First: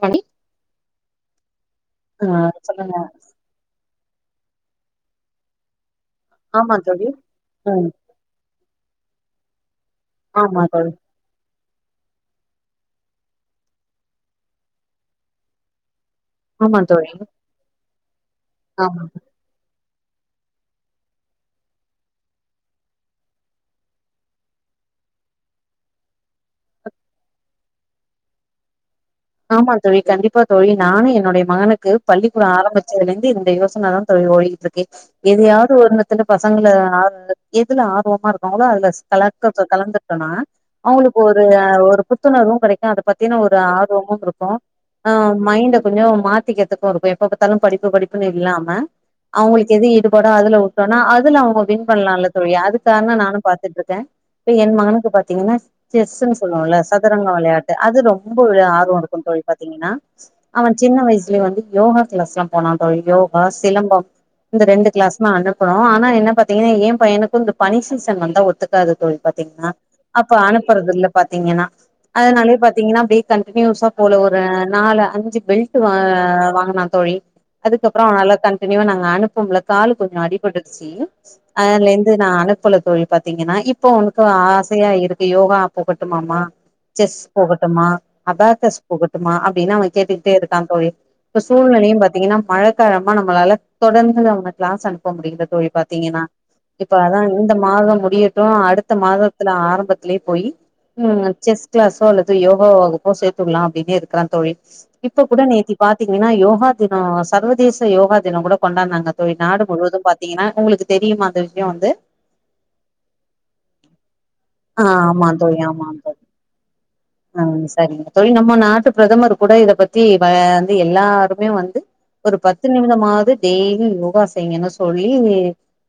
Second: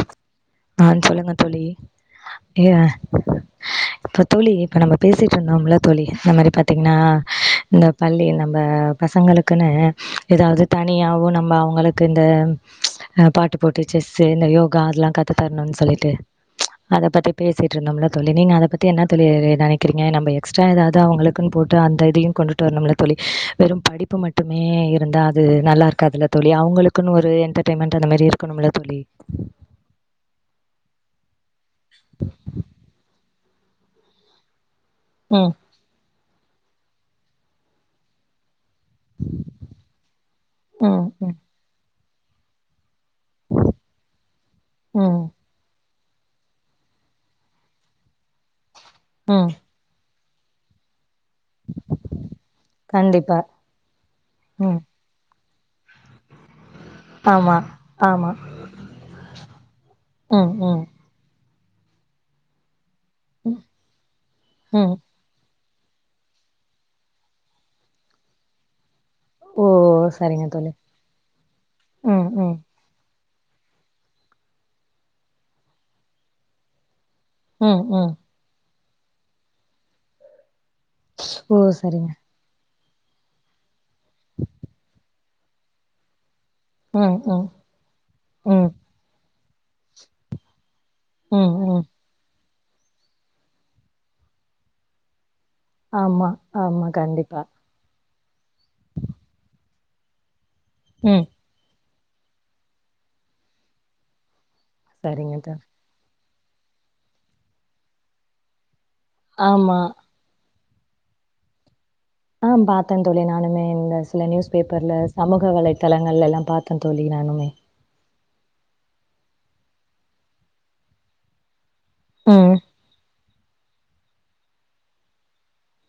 பனி ஆ சொல்லுங்க தோழி ஏ சொல்லுங்க இப்ப தோழி இப்ப நம்ம பேசிட்டு இருந்தோம்ல தோழி இந்த மாரி ஆமா பாத்திங்னா தோழி இந்த ம் பள்ளி நம் ப பசங்களுக்குன்னு எதாவது ஆமா தோழி தனியாவு நம்ம அவங்களுக் கிந்த அ பாட்டு போட்டி செஸ்ஸு இந்த யோகா அதெல்லா கத்து தரணுன் சொல்லிட்டு ஆமா அத தோழி பத்தி பேசிட்ருந்தம்ல தோழி நீங்க அத பத்தி என்ன ஆமா தோழி நெனை க்றிங்க நம்ப எக்ஸ்ட்ரா எதாது அவங்களுக்குன் போட்டு அந்த இதையு கொண்டுட்டு வர்ணுமுல்ல தோழி வெறு படிப்பு மட் டுமே இருந்தா அது நல்லா இருக்காதுல தோழி அவங்களுக்குனு ஒரு என்டர்டெய்ன்மெண்ட் அந்த மாரி இருக்கணும்ல தோழி ஆமா தோழி கண்டிப்பா தோழி நானு என்னுடைய மகனுக்கு பள்ளிக்கூட ஆரம்பிச்சதுல இருந்து இந்த யோசனதா தோழி ஓடிகி ட்ருக்கு ம் எதையாவது ஒரு இத்தல பசங்கள ஆ எதுல ஆர்வமா இருக்காங்களோ அது ல கலக் கலந்துட்டோனா ம் அவங்களுக்கு ம் ஒரு ஒரு புத்துணர்வு கெடைக்கு அத பத்தின ஒரு ஆர்வமு இருக்கு ஆ ம் மைண்டு கொஞ்ச மாத்திக்கறத்துக்கு இருக்கு எப்ப பாத்தாலு படிப்பு படிப்புன் இல்லாம ம் அவங்களுக்கு எது ஈடுபாடோ அதுல உட்டோனா அதுல அவ வின் பண்லால தோழி அதுக்கான கண்டிப்பா நானு பாத்துட்ருக்கே இப்ப என் ம் மகனுக்கு பாத்திங்கன்னா செஸ்ஸுன் சொல்லுவோல சதுரங்க ஆமா விளையாட்டு அது ஆமா ரொம்ப விளை ஆர் வ இருக்கு தோழி பாத்திங்கன்னா ம் அவ ம் சின்ன வயசுலயே வந்து யோகா கிளாஸ்லா போனா தோழி யோ கா ம் சிலம்பம் இந்த ரெண்டு ம் கிளாஸ் ஆ அனுப்புனோ ஆனா என்ன பாத்திங்கன்னா ஏ பையனுக்கு இந்த பனி சீசன் வந்தா ஒத்துக்காது தோழி ஓ பாத்திங்னா அப்ப சரிங்க தோழி அனுப்புறதில்ல பாத்திங்கன்னா ம் ம் அதனாலயே பாத்திங்கன்னா அப்டி கன் னியூசா போல ஒரு நாலு அஞ்சு பெல்ட் வா வாங்குனா தோழி ம் அதுக்கப்புற ம் அவனால கண்டினியூவா நாங்க அனுப்ப முல்ல காலு கொஞ்ச அடிபட்ருச்சி ஓ அதுல சரிங்க இருந்து நா அனுப்புல தோழி பாத்திங்கன்னா இப்ப அவனுக்கு ஆசையா இருக் கு யோகா போகட்டுமா மா ம் செஸ் ம் போகட்டும்மா ம் அபாகஸ் போகட்டுமா அப்டின்னு அவ கேட்டுக்கிட்டே இருக்கா தோழி இப்ப ம் ம் சூழ்நிலையும் பாத்திங்கினா மழ இப்ப நம்மளால தொடர்ந்து நா அவன கிளாஸ் அனுப்ப முடில தோழி பாத்திங்கன்னா ஆமா ஆமா இப்ப அதா கண்டிப்பா இந்த மாத முடியட்டு அடுத் த மாதத்துல ஆரம்பத்துலேயே போயி ம் செஸ் கிளாஸோ அல்லது யோகா வகு ப்போ சேத்துடலா அப்டின்னே இருக்கறா தோழி இப்ப சரிங்க கூட தோழி நேத்தி பாத்திங்கன்னா யோகா தின சர்வதேச யோகா தினங்கூட கொண்டாடுனாங்க தோழி நாடு ஆமா முழுவதும் பாத் திங்கன்னா உங்களுக்கு தெரியுமா அந்த விஷய வந்து ஆ பாத்த தோழி நானுமே இந்த சில நியூஸ் ஆ பேப்பர்ல ஆமா சமூக தோழி ஆமா தோழி வலைதளங்கள்ல எல்லா பாத்த தோழி ஆ நானுமே சரிங்க தோழி நம்ம நாட்டு பிரதமர் கூட இத பத்தி வந்து எல்லாருமே வந்து ஒரு ம் பத்து நிமிடமாவது டெய்லி யோகா செய்ங்கனு சொல்லி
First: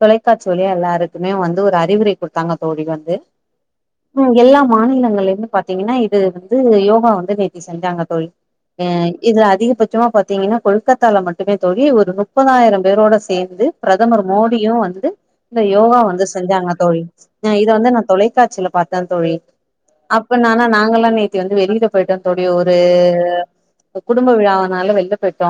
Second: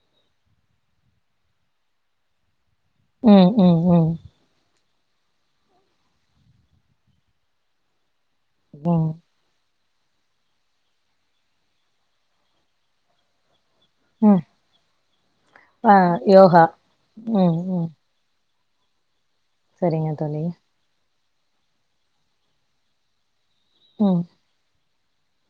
தொலைக்காட்சி வழியா எல்லாருக்குமே வந்து ஒரு அறிவுரை குடுத்தாங்க தோழி வந் து ம் ம் ம் எல்லா மாநிலங்கல்லயு பாத்திங்கன்னா இது இது யோகா வந்து நேத்தி செஞ்சாங்க தோழி அ ம் இதுல அதிகபட் சமா பாத்திங்கன்னா கொல்கத்தால மட்டுமே தோழி ஒரு முப்பதாயிர பேரோட சேந்து பிரதமர் ம் மோடியு வந்து இந்த ஆ யோகா வந்து யோகா செஞ்சாங்க தோழி ம் இத ம் வந்து நா தொலைக்காட்சில பாத் த தோழி சரிங்க தோழி அப்பனா நாங்கல்லா நேத்தி வந்து வெளியில போயிட்டோ தோழி ஒரு ம் குடும்ப விழாவனால வெள்ல போயிட்டோ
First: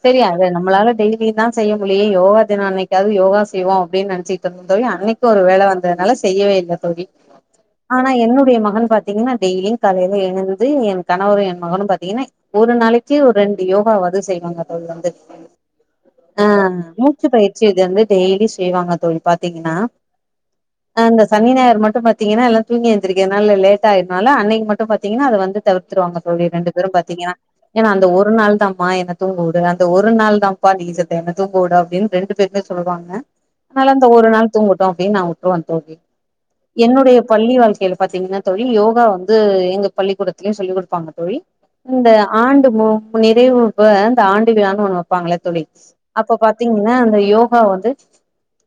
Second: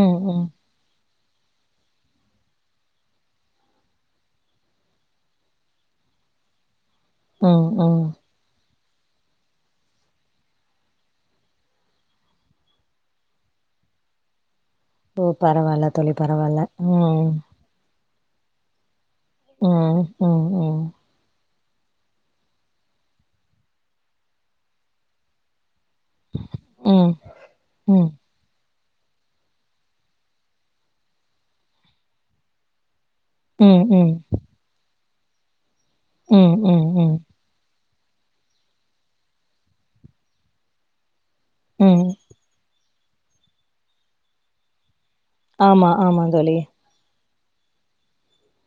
ம் செரி ம் அது நம்மளால டெய் விலா செய்ய முடிலயே யோகா தின அன்னைக்காவது யோகா செய்வோ அப்டின் நெனைச்சிக்கிட்டு இருந்தே தோழி அன்னைக்கு ஒரு வேல வந்ததுனால செய்யவே இல்ல தோழி ம் ம் ஆனா என்னுடைய மகன் பாத்தீங்கன்னா டெய்லி காலைல எழுந்து என் கணவரு என் மகனு பாத்தீங்கன்னா ஒரு நாளைக்கு ஒரு ரெண்டு யோகாவாது செய்வாங்க ஓ பரவால்ல தோழி ஆ பரவால்ல மூச்சி ம் பயிற்சி ச்சு இது வந்து டெய்லி செய்வாங்க தோழி பா்த்தீங்கன்னா ம் ம் ம் அ சனி ஞாயர் மட்டு பாத்தீங்கன்னா எல்லா தூங்கி எந்திருக்னால லேட் ஆயினால அன்னைக்கு மட்டு பாத்திங்னா அத வந்து தவிர்த்துவாங்க தோழி ரெண்டு பேரு ம் பாத்தீங்கன்னா ஏன்னா அந்த ம் ஒரு நாள்தா மா என்ன தூங்க உடு அந்த ஒரு நாள் தான்ப்பா நீஜத்தை என்ன தூங்க விடு அப்டின்னு ரெண்டு பேருமே சொல்லுவாங்க ம் அதனால அந்த ம் ஒரு நாள் தூங்கட்டு அப்டின்னு நா உட்டுருவே தோழி ம் ம் ம் என்னுடைய பள்ளி வாழ்க்கைல பாத்தீங்கன்னா தோழி யோகா வந்து எங்க பள்ளிக்கூடத்லயே சொல்லி குடுப்பாங்க தோழி ம் இந்த ஆண்டு நிறைவு அப்ப இந்த ஆண்டு விழானு ஒன்னு வப்பாங்கள தோழி ஆமா ஆமா அப்ப தோழி பாத்தீங்கன்னா அந்த யோகா வந்து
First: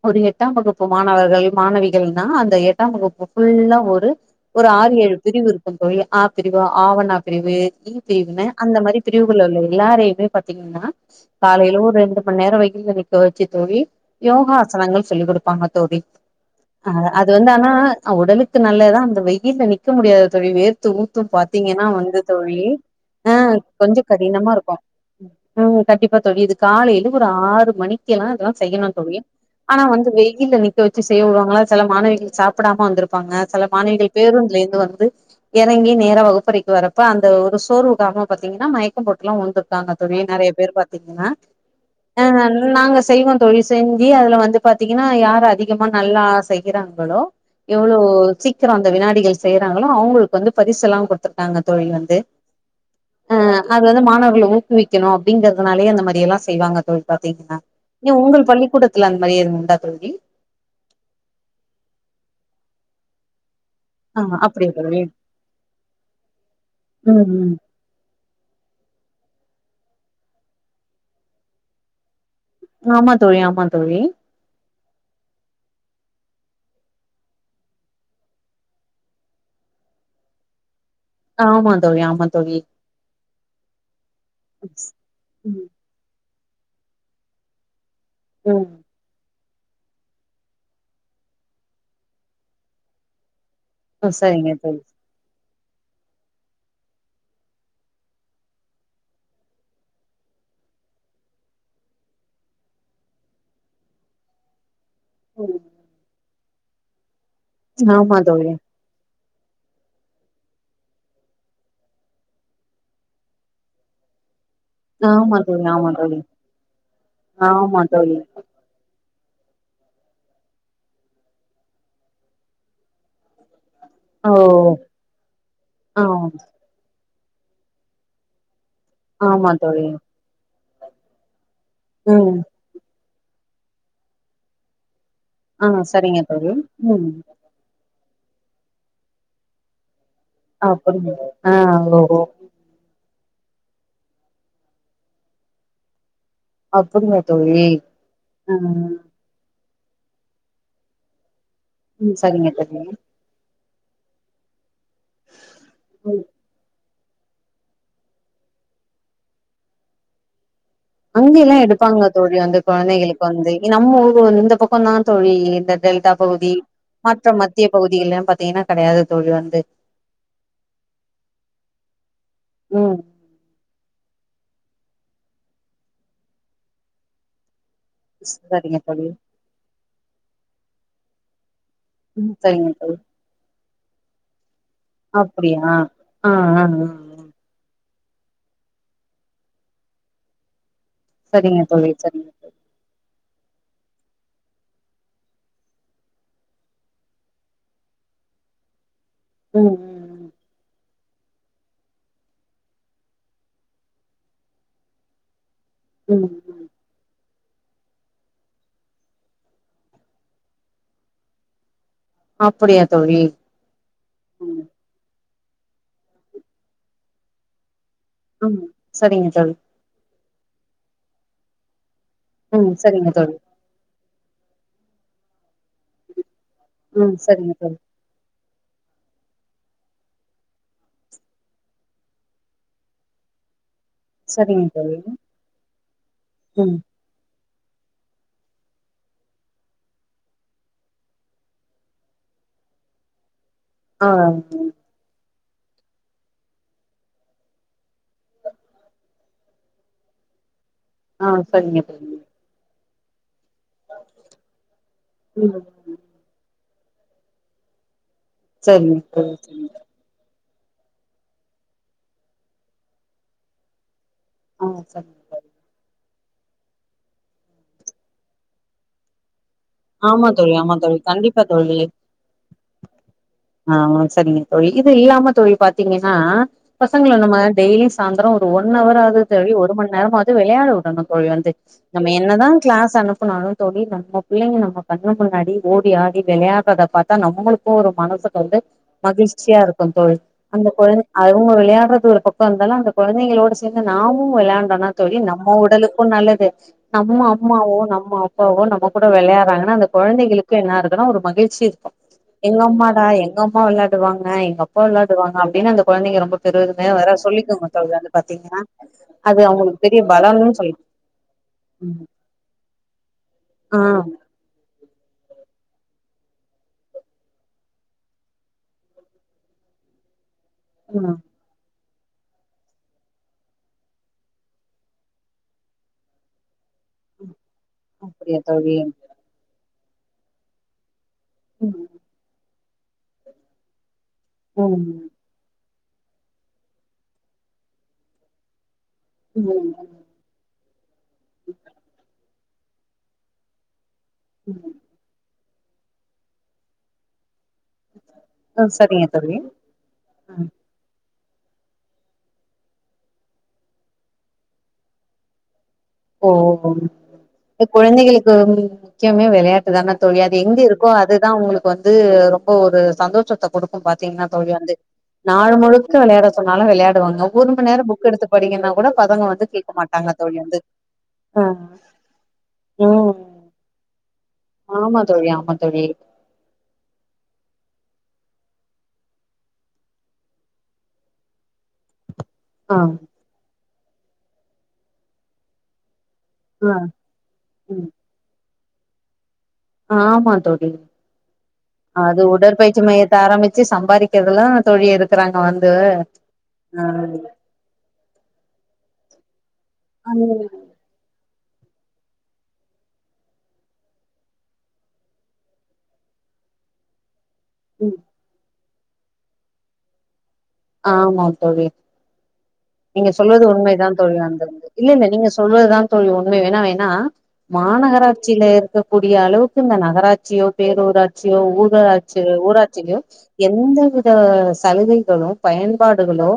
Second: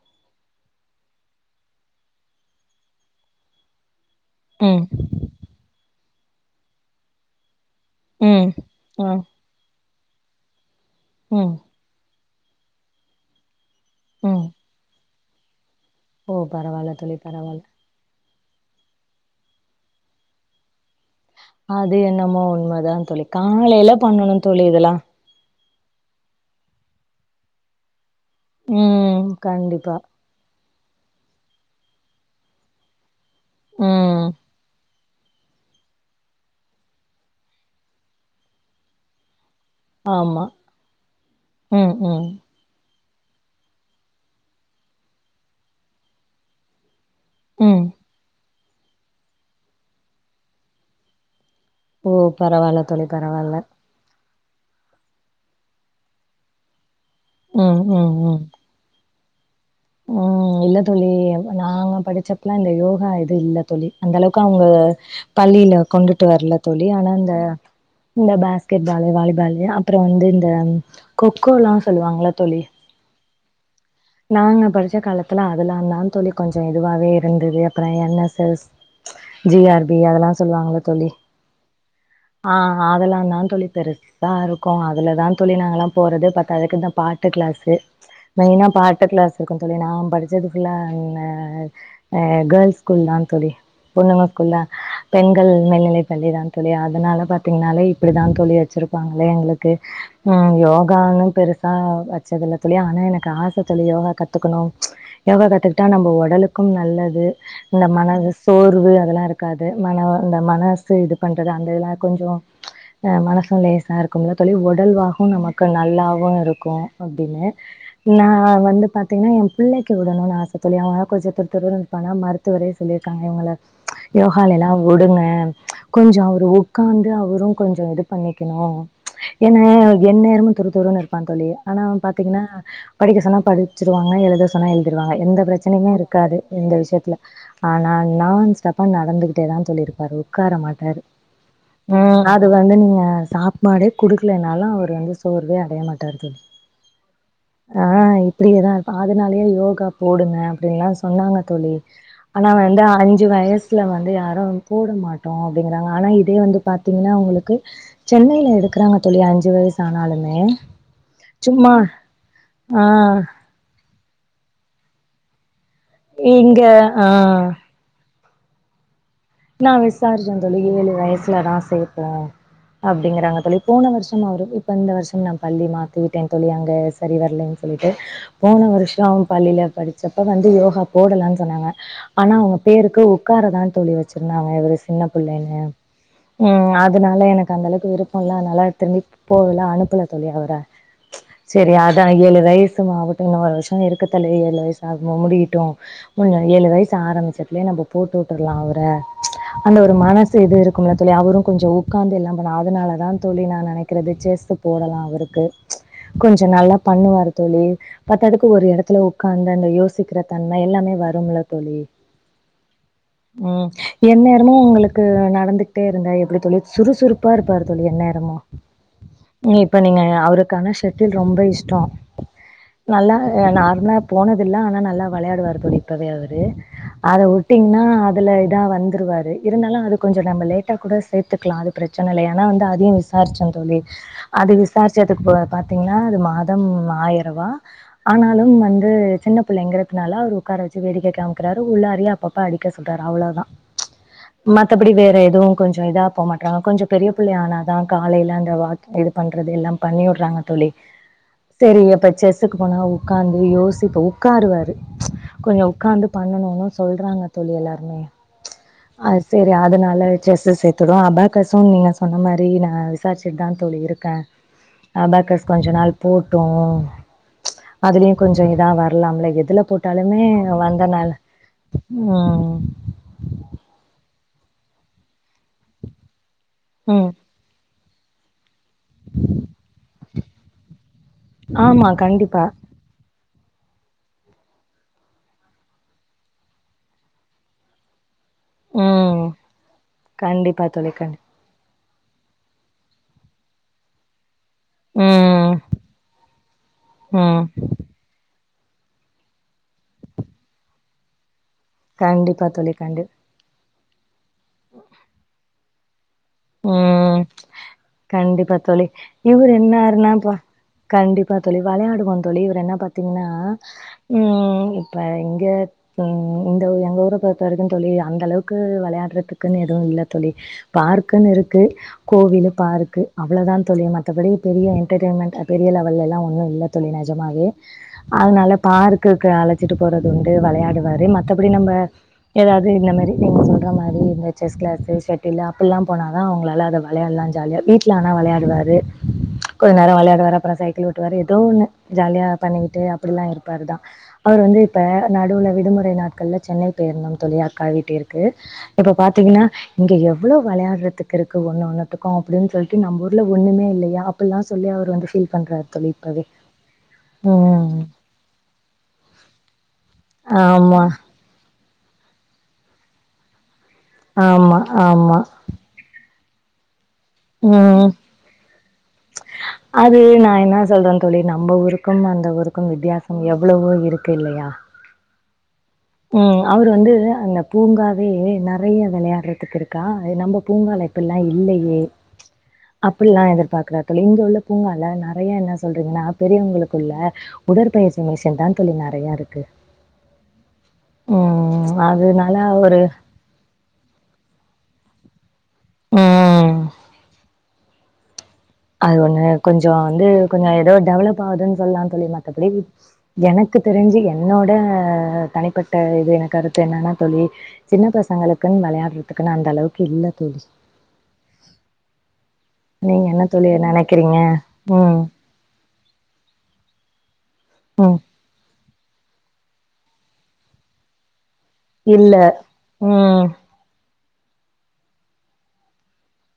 ஒரு எட்டாம் வகுப்பு மாணவர்கள் மாணவிகள்னா அந்த எட்டாம் வகுப்பு ஃபுல்லா ஒரு ஒரு ம் ஆறு ஏழு பிரிவு இருக்கு தோழி ஆ பிரிவு ஆவணா பிரிவு இ பிரிவுனு ம் அந்த மாரி ஆ பிரிவுகள உள்ள எல்லாரையுமே பாத்தீங்னா ம் காலைல ஒரு ரெண்டு மண்நேர வெயில்ல நிக்க வச்சு தோழி ம் யோகா ஆசனங்கள் சொல்லிக் குடுப்பாங்க தோழி ஓ அ பரவால்ல தோழி அது வந்து பரவால்ல ஆனா உடலுக்கு நல்லதா அந்த வெயிலுக்கு நிக்க முடியாத தோழி வேர்த்து ஊத் து பாத்தீங்கன்னா அது வந்து என்னமோ தோழி உண்மதா தோழி ஆ காலையில கொஞ்ச பண்ணணு கடினமா தோழி இருக்கு இதெல்லா ம் கண்டிப்பா தோழி இது காலைல ஒரு ஆறு மணிக்கெல்லா இதல்லா செய்யனு தோழி ம் ஆனா கண்டிப்பா வந்து வெயில்ல நிக்க வச்சு செய்ய வுடுவாங்களா செல மாணவிகள் சாப்புடாம வந்திருப்பாங்க செல மாணவிகள் ம் பேருந்துல இருந்து வந்து எறங்கி நேரா வகுப்பறைக்கு வரப்ப அந்த ஒரு சோர்வு காரமா பாத்தீங்கன்னா மயக்க போட்டுல்லா உழுந்து இருக்காங்க தோழி ஆமா நெறைய பேர் பாத்தீங்கன்னா ம் ம் நாங்க செய்வோ தோழி செஞ்சி அதுல வந்து பாத்தீங்கன்னா யார் அதிகமா நல்லா செய்யறாங்களோ ம் எவ்ளோ சீக்கிர அந்த வினாடிகள் செய்யறாங்களோ அவுங்களுக்கு வந்து பரிசல்லா குடுத்துருக் காங்க தோழி ஓ வந்து பரவால்ல தோழி பரவால்ல வந்து மாணவர்கள ஊக்குவிக்கணு அப்டிங்கிறதுனாலயே அந்த மாரி எல்லா செய்வங்க தோழி பாத்தீங்னா ம் இ ம் ம் உங்கள் பள்ளிக்கூடத்துல அந்த மாரி எது உண்டா தோழி ம் இல்ல தோழி நாங்க படிச்சப்பலா இந்த யோகா இது இல்ல தோழி அந்த ஆ அளவுக்கு அவங்க அப்டியா தோழி பள்ளில கொண்டுட்டு வர்ல தோழி ஆனா ம் இந்த ம் இந்த பேஸ்கெட்பாலு வாலிபாலு அப்ற வந்து இந்த கொக்கோல்லா சொல்லுவாங்ளா தோழி ஆமா தோழி ஆமா தோழி நாங்க படிச்ச காலத்துல அதுலாந்தா தோழி கொஞ்ச இதுவாவே இருந்தது அப்ற N S S G R P அதெல்லா சொல்லுவாங்கள தோழி ஆமா தோழி ஆமா ஆ தோழி அதெல்லாதா தோழி பெருசா இருக்கு அதுலதா தோழி ம் நாங்கல்லா போறது பத்தாதக்கு இந்த பாட்டு க்ளாஸு மெயினா பாட் டு க்ளாஸ் இருக்கு தோழி நா படிச்சது ஃபுல்ல இங்க அ கேர்ள்ஸ் ஸ்கூல்தா தோழி ம் சரிங்க பொண்ணுகக்குள்ள தோழி பெண்கள் மேல்நிலை பள்ளிதா தோழி அதனால பாத்தீங்கனாலே இப்டிதா தோழி வச்சிருப்பாங்களே எங்ளுக்கு ம் யோகான்னு பெருசா வச்சதில்ல தோழி ஆனா எனக்கு ஆச தோழி யோகா கத்துக்கணு யோகா கத்துக்கிட்டா நம்ம ஒடலுக்கும் நல்லது இந்த ஆமா மனது தோழி சோர்வு அதெல்லா இருக் காது மன அந்த மனசு இது பண்றது அந்த இதல்லா கொஞ்ச மனசு லோசா இருக்கும்ல்ல தோழி ஒ உடல்வாகு ஆமா நமக்கு தோழி ஆமா தோழி நல்லாவு இருக்கு அப்டின்னு ஆமா தோழி நா ஆ வந்து பார்த்திங்னா எம் பிள்ளைக்கு விடணுனு ஆச தோழி அவ தா கொஞ்ச துரு துரு இருப்பானா மருத்துவரே சொல்லிருக்காங்க இவங்கள [unintelligible] ஓ யோகாலலா வுடுங்க கொஞ்ச ஆமா அவரு உக்காந்து அவரு கொஞ்ச இது பண்ணிக்கணு ஆமா ஏன்னா தோழி என் நேரமு துருதுருன் இருப்பா தோழி ஆனா ம் பாத்தீங்ன்னா படிக்க சொன்னா படிச்சிருவாங்க எழுத சொன்னா எழுதிருவாங்க எந்த ஆ பிரச்சனையுமே சரிங்க இருக்காது தோழி இந்த ம் விஷயத்துல ஆனா நான்ஸ்டாப்பா நடந்துகிட்டேதா தோழி இருப்பாரு உக்கார மாட்டாரு அப்டிங்க ஆ ஓஹோ அது வந்து நீங்க சாப்பாடே குடுக்கலனாலு அவர் வந்து சோர்வே அடைய மாட்டார் தோ அப்படியா தோழி ம் அதுனாலயே யோகா போடுங்க அப்டின்னுல்லா சொன்னாங்க தோழி ஆனா சரிங்க தோழி வந்து அ ஞ்சு வயசுல வந்து யாரும் போட மாட்டோ அப்டிங்றாங்க ஆனா இதே வந்து பாத் த்தீங்னா உங்களுக்கு சென்னைல எடுக்கறாங்க தோழி அஞ்சு வயசு ஆனாலுமே அங்கலா சும்மா எடுப்பாங்ளா தோழி அந்த ஆ கொழந்தைகளுக்கு வந்து நம்ம ஊரு வந்து இந்த பக்க தா தோழி இந்த டெல்டா பகுதி இங்க ஆ மற்ற மத்திய பகுதிகள்லா பாத்தீங்ன்னா கெடையாது தோழி வ நா விசாரிச்சே தோழி ஏழு வயசுலதா சேப்போ ம் அப்டிங்கறாங்க தோழி போன வருஷ அவரு இப்போ இந்த வருஷ நா பள்ளி மாத்தி விட்டேன் தோழி அங்க சரி வரல சொல்லிட்டு போன சரிங்க வருஷோ தோழி அவ பள்ளில படிச்சப்ப வந்து யோகா போடலான் சொன்னாங்க ஆனா ம் அவுங்க சரிங்க தோழி பேருக்கு உக்கார தா தோழி வச்சிருந்தாங்க இவ சின்ன பிள்ளைன்னு அப்டியா ஆ ஆ ஆ ம் அதனால என க்கு அந்த அளவுக்கு விருப்ப இல்ல அதனால திரும்பி போகல அனுப்புல தோழி அவர சரிங்க சரி தோழி அதா சரிங்க ஏழு வயசு ஆகட்டு இன்னு ஒரு வருஷ இருக்கு தோழி ஏழு வயசு ஆது முடியட்டு மு ஏழு வயசு ஆரம்பிச்சட்டுலயே நம்ம போட்டுட்ர்லா அவர ம் அந்த ஒரு மன ம் ச இது இருக்கும்ல தோழி அவரு கொஞ்ச உக்காந்து எல்லா பண்ண அதனால தா தோழி நா நெனைக்கிறது செஸ்சு போடலா அவுருக்கு ம் ம் கொஞ்ச ம் நல்லா பண்ணுவாரு தோழி பத்தாதுக்கு ஒரு எடத்துல உக்காந்து அந்த யோசிக்கிற தன்மை எல்லாமே வரும்ல தோழி அப்படியா தோழி ம் எந்நேரமு ம் உங்களுக்கு நடந்துகிட்டே இருந்தா எப்டி தோழி சுறுசுறுப்பா இருப்பாரு தோழி எந்நே ரமு ம் சரிங்க தோழி இப்ப நீங்க அவருக்கு ஆனா ஷட்டில் ரொம்ப இஷ்டோ ம் சரிங்க நல்லா தோழி நார்மலா போனதில்ல ஆனா நல்லா வெளையாடு வாரு இப்பவே அவரு ம் அத சரிங்க தோழி வுட்டீங்னா அதுல இதா வந் துருவாரு இருந்தாலு அது கொஞ்ச நம்ம லேட்டா கூட சேத்துக்லா அது ப்ரச்சன இல்ல ஏனா வந்து அதையு விசாரிச்சே தோழி அது சரிங்க தோழி விசாரிச்சதுக்கு பா பாத்தீங்னா அது மாதம் ம் ஆயர்வா ஆனாலும் வந்து சின்ன பிள்ளைங்கறதுனால அவர் உக்கார வச்சு வேடிக்கை காம்க்கறாரு உள்ளாரயே அப்பப்ப அடிக்க சொல்றாரு அவளோ தா ஆ மத்த படி வேற எதுவு கொஞ்ச இதா போ மாட்றாங்க கொஞ்ச பெரிய பிள்ளை ஆனா தா காலைல அந்த வா இது பண்றது எல்லா பண்ணி வுட்றாங்க தோழி ஆ சரிங்க சரி தோழி இப்ப செஸ்க்கு போனா உக்காந்து யோசி இப்போ உக்காருவாரு ம் கொஞ்ச உக்காந்து பண்ணணுனு சொல்றாங்க தோழி எல்லாருமே சரிங்க அது தோழி சரி சரிங்க அதனால செஸ்சு சேத்துடுவோ அபேக்கஸ்சு நீங்க சொன்ன மாரி நா விசாரிச்சுட்டு தா தோழி இருக்கே ஆ சரிங்க அபேக்கஸ் கொஞ்ச நாள் போட்டு அதுலயு கொஞ்ச இதா வரலாம்ல எதுல போ ட்டாலுமே ஆமா தோழி ஆமா வந்த தோழி நாள் கண்டிப்பா தோழி ம் ஆ சரிங்க தோழி இது இல்லாம தோழி பாத்தீங்கன்னா ம் பசங்கள நம்ம டெய்லியு சாந்ரோ ஒன் அவராவது தோழி ஒரு மண் நேரமாது வெளையாட விடணு தோழி வந்து ஆமா நம்ம கண்டிப்பா என்னதா கிளாஸ் அனுப்பனாலு தோழி நம்மோ பிள்ளைங்க நம்ம கண்ணு முன்னாடி ஓடி ஆடி விளையாடுறத பாத்தா நம்மளுக்கு ஒரு மனசு வந்து ம் மகிழ்ச்சியா இருக்குந்தோழ் கண்டிப்பா அந்த தோழி கொழந்த கண் அழு அவுங்க விளையாடுறது ஒரு பக்கோ இருந்தாலு அந்த கொழந்தைகளோடு சேர்ந்து நாமும் விளையாண் டானா தோழி ம் நம்ம உடலுக்கு நல்லது நம்ம ம் அம்மாவோ நம்ம அப்பாவோ நம்ம கூட வெளையாடுறாங்கன்னா அந்த கொழந்தைகளுக்கு என்னாயிருதுனா ஒரு மகிழ்ச்சி இருக்கு கண்டிப்பா எங்க தோழி கண்டி அம்மாடா எங்க அம்மா வெளாடு டுவாங்க எங்க அப்பா வெளாடுவாங்க அப்டின்னு அந்த கொழந்தைங்க ரொம்ப பெருமையா வேற ம் சொல்லிக்குங்க தோழி அது கண்டிப்பா பாத்தீங்ன்னா தோழி. அது இவரு அவங்களுக்கு பெரிய என்னாருன்னா பா பலனு சொல்லா கண்டிப்பா தோழி வெளையாடுவோ தோழி இவரு என்ன பாத்தீங்ன்னா ஆ ம் இப்ப இங்க ம் இந்த எங்க ஊர பொறுத்த வரைக்கு தோழி அந்த அளவுக்கு வெளயாடுறதுக்குன்னு எடோ இல்ல தோழி ம் பார்க்குன்னு இருக்கு கோவிலு பார்கு அவ்ளதா தோழி மத்த படி பெரிய என்டர்டெய்ன்மெண்ட் பெரிய லெவல்லலா ஒன்னு இல்ல தோழி நெஜமாவே அப்படியா அதனால தோழி பார்க்குக்கு அழச்சிட்டு போறது உண்டு வெளையாடுவாரு மத் மத்த படி நம்ம ம் ஏதாவ்து இந்த மாரி நீங்க சொல்ற மாரி இந்த செஸ் கிளாஸ்ஸு ம் செட்டில் அப்பில்லா போனாதா அவங்களால அத வெளையாட்லா ஜாலியா வீட்ல ஆனா வெளையாடுவாரு கொஞ்ச ம் நேரோ வெளையாடுவாரு அப்புறோ சைக்கிள் ஓட்டுவாரு ஏதோ ஒன்னு ஜாலியா பண்ணிக்கிட்டு அப் அப்டிலா இருப்பாரு தா அவர் வந்து இப்ப நடுவுல விடுமுறை நாட்கள்ள சென்னை போய் இருந்தோம் தோழி அக் அக்கா வீட்டிற்கு ஆ இப்ப சரிங்க தோழி பாத்தீங்ன்னா இங்க எவ்ளவ் வெளையாட் றதுக்கு இருக்கு ஒன் ஒன்னத்துக்கு அப்டின் சொல்ட்டு நம்ம ஊர்ல ஒன்னுமே இல்லையா அப்பில்லா சொல்லி அவர் வந்து பீல் பண்றாரு தோழி இப்போவே ஓஹம் ம் கொழந்தைகளுக்கு முக்கியமே விளயாட்டுதானே தோழி அது எங்க இருக்கோ ஆமாம் அது அதா அவங்ளுக்கு வந்து ரொம்ப ஒரு சந்தோஷத்த குடுக்கும் பாத்தீங்கன்னா தோழி ஆமாம் வந்து ஆமாம் நா நாள் முழுக்க விளயாட சொன்னாலு விளயாடுவாங்க ஒரு மண் நேரோ ம் புக் எடுத்து படிங்கன்னா கூட பதங்க வந்து கேக்க அது மாட்டாங்க தோழி நான் என்ன வந்து சொல்றேன் தோழி நம்ம ஆ ஊருக்கும் அந்த ஊருக்கும் ம் வித்தியாசம் எவ்ளோவோ இருக்கு இல்லையா ஆமா தோழி ஆமா தோழி ம் அவர் வந்து அந்த பூங்காவே நெறைய வெளயாட்றதுக்கு இருக்கா எ நம்ம பூங்காலே இப்பில்லா இல்லயே ஆ அப்பில்லா எதிர்பாக்றார் தோழி இங்க உள்ள பூங்கால நெறைய என்ன சொல்றீங்ன்னா ஆ பெரியவங்களுக்குள்ள ம் உடற்பயிற்சி மிஷன் தான் தோழி நெறையா இருக்கு ஆமா தோழி ம் அது அதனால ஒரு உடற்பயிற்சி மையத் துல ஆரம்பிச்சு சம்பாதுக்கிறதுலா தோழி இருக்றாங்க வந்து ம். ஆ அது ஒன்னு கொஞ்சோ வந்து கொஞ்சோ ஏதோ டெவலப் ஆகுதுன் சொல்லா தோழி மத்தபடி எனக்கு தெரிஞ்சு என்னோட தனிப்பட்ட இது என கருத்து என்னன்னா தோழி சின்ன ம். பசங்களுக்குன் வெளயாட்றதுக்குன் அந்த அளவுக்கு இல்ல தோழி ஆமா தோழி நீங்க என்ன சொல்வது தோழி உண்மைதான் தோழி நெனைக்கிறீங்க? [unintelligible] இல்ல ம். இல்ல நீங்க சொல்வதுதான் தோழி ஒன்னு வேணா வேணா ம். மாநகராட் சியில இருக்கக்கூடிய அளவுக்கு இந்த நகராட்சியோ பேரூராட்சியோ ஊர் இல்ல. ஊராட்சியோ ஊராட்சியில்யோ ம். எந் எந்த வித சலுகைகளு பயன்பாடுகளோ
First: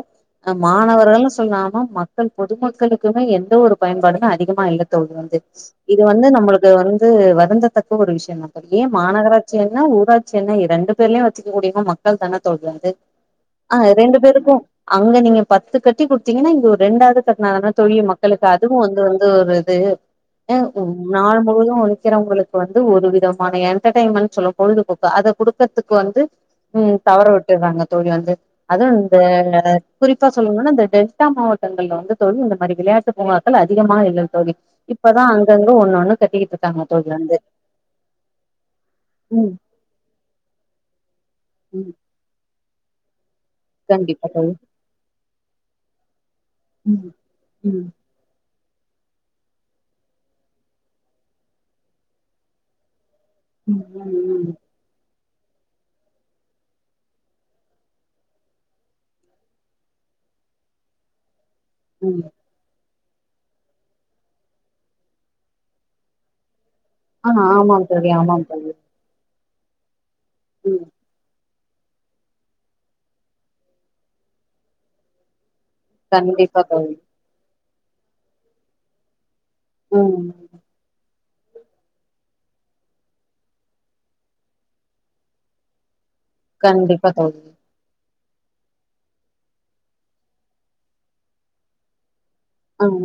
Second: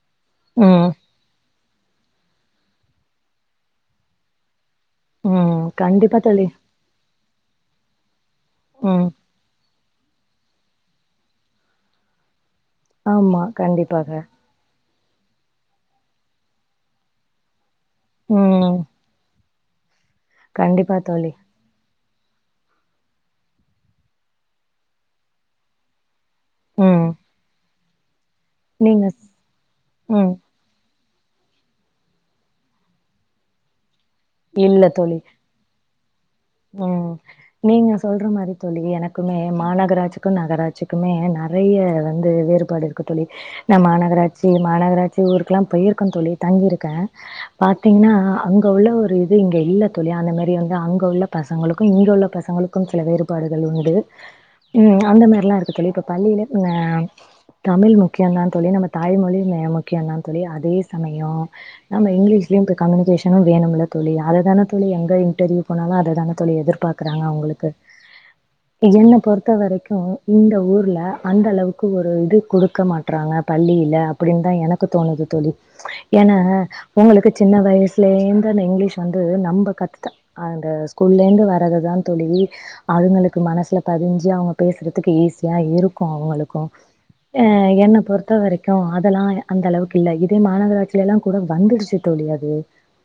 அ ம். மாணவரள்னு சொல்லாம மக் கள் பொதுமக்களுக்குமே எந்த ஒரு பயன்பாடுன்னா அதிகமா இல்ல தோழி வந்து ம். இது கண்டிப்பா வந்து தோழி. நம்ளுக்கு வந் து வருந்தத்தக்க ஒரு விஷ்யந்தா தோழி ஏ ம். மாநகர ஆட்சி என்ன ஊராட்சி என்ன இரண்டு பேர்லேயு வச்சுக்கூடியவங்க மக்கள் தான தோழி வந்து ஆமா ஆ கண்டிப்பாக. ரெண்டு பேருக்கும் அங்க நீங்க பத்து கட்டி குடுத்தீங்கன்னா இங்க ஒரு ரெண்டாவது கட்னா தான தோழி மக்களுக்கு அதுவு ம். வந்து வந்து ஒரு இது ஆ கண்டிப்பா தோழி. நாள் முழுவதும் வ க்கிறவங்களுக்கு வந்து ஒரு விதமான என்டர்டெயின்மென்ட் சொல்ல பொழுதுபோக்கு அத குடுக்கறதுக்கு வந்து ம் தவற விட்டுர்றாங்க தோழி வந்து அதுவு நீங்க இந்த ஸ் குறிப்பா ம். சொல்லுங்கன்னா இந்த டெல்டா மாவட் டங்கள்ல வந்து தோழி இந்த மாரி விளையாட்டு பூங்காக்கள் அதிகமா இல்ல தோழி இல்ல தோழி. இப்பதா அங் க்ங்க ஒன்னு ஒன்னு கட்டிக்கிட் ம் நீங்க சொல்ற மாரி தோழி எனக்குமே ம் மாநகராட்சிக்கும் நகராட்சிக்குமே நா நெறைய ம் வந்து வேறுபாடு இருக்கு தோழி நா கண்டிப்பா மாநகராட்சி தோழி மாநகராட்சி ஊருக்கெல்லா போயிருக்க தோழி தங்கிருக்க ம் ம் பாத்தீங்கன்னா அங் க உள்ள ஒரு இது இங்க உள்ள தோழி அந்த மாரி வந்து அங்க உள்ள பசங்களுக்கு இங்க உள்ள பசங்களுக் கும் சில வேறுபாடுகள் ம் உண்டு ம் ம் அந்த மாரி எல்லா இருக்கு தோழி இப்ப பள்ளியில இங்க தமிழ் முக்கியந்தா தோழி நம்ம தாய்மொழிலே முக்கியம்தா தோழி அதே சமயம் நம்ம ம் இங்கிலீஷ்லயும் இப்ப கம்யூகேஷனும் வேணுமுல்ல தோழி அத தான தோழி எங்க இன்டர்வியூ போனாலு அத தான தோழி எதிர்பார்க்குறாங்க ஆ அவுங்களுக்கு ஆமாம் தோழி ஆமாம் தோழி என்ன பொறுத் த வரைக்கு இந்த ம் ஊர்ல அந்த அளவுக் கு ஒரு இது கொடுக்க மாட்டறாங்க பள்ளியில அப்டினு தா எனக்கு தோணுது தோழி ஏன்னா கண்டிப்பா தோழி உங்களுக்கு சின்ன வயசுலேருந்தே அந்த இங்கிலீஷ் வந்து நம்ப கத்துக்க ம் அந்த ஸ்கூல்லேருந்து வர்றதுதா தோழி அதுங்களுக்கு மனசுல பதிஞ்சி அவுங்க பேசுறதுக்கு ஈஸியா இருக்கும் அவுங்களுக் கு கண்டிப்பா ஆ தோழி என்ன பொறுத்த வரைக் கு அதெல்லா அந்தளவுக்கு இல்ல இதே மாநகராட்சிலலா கூட வந்துடுச்சு தோழி அது ஆமா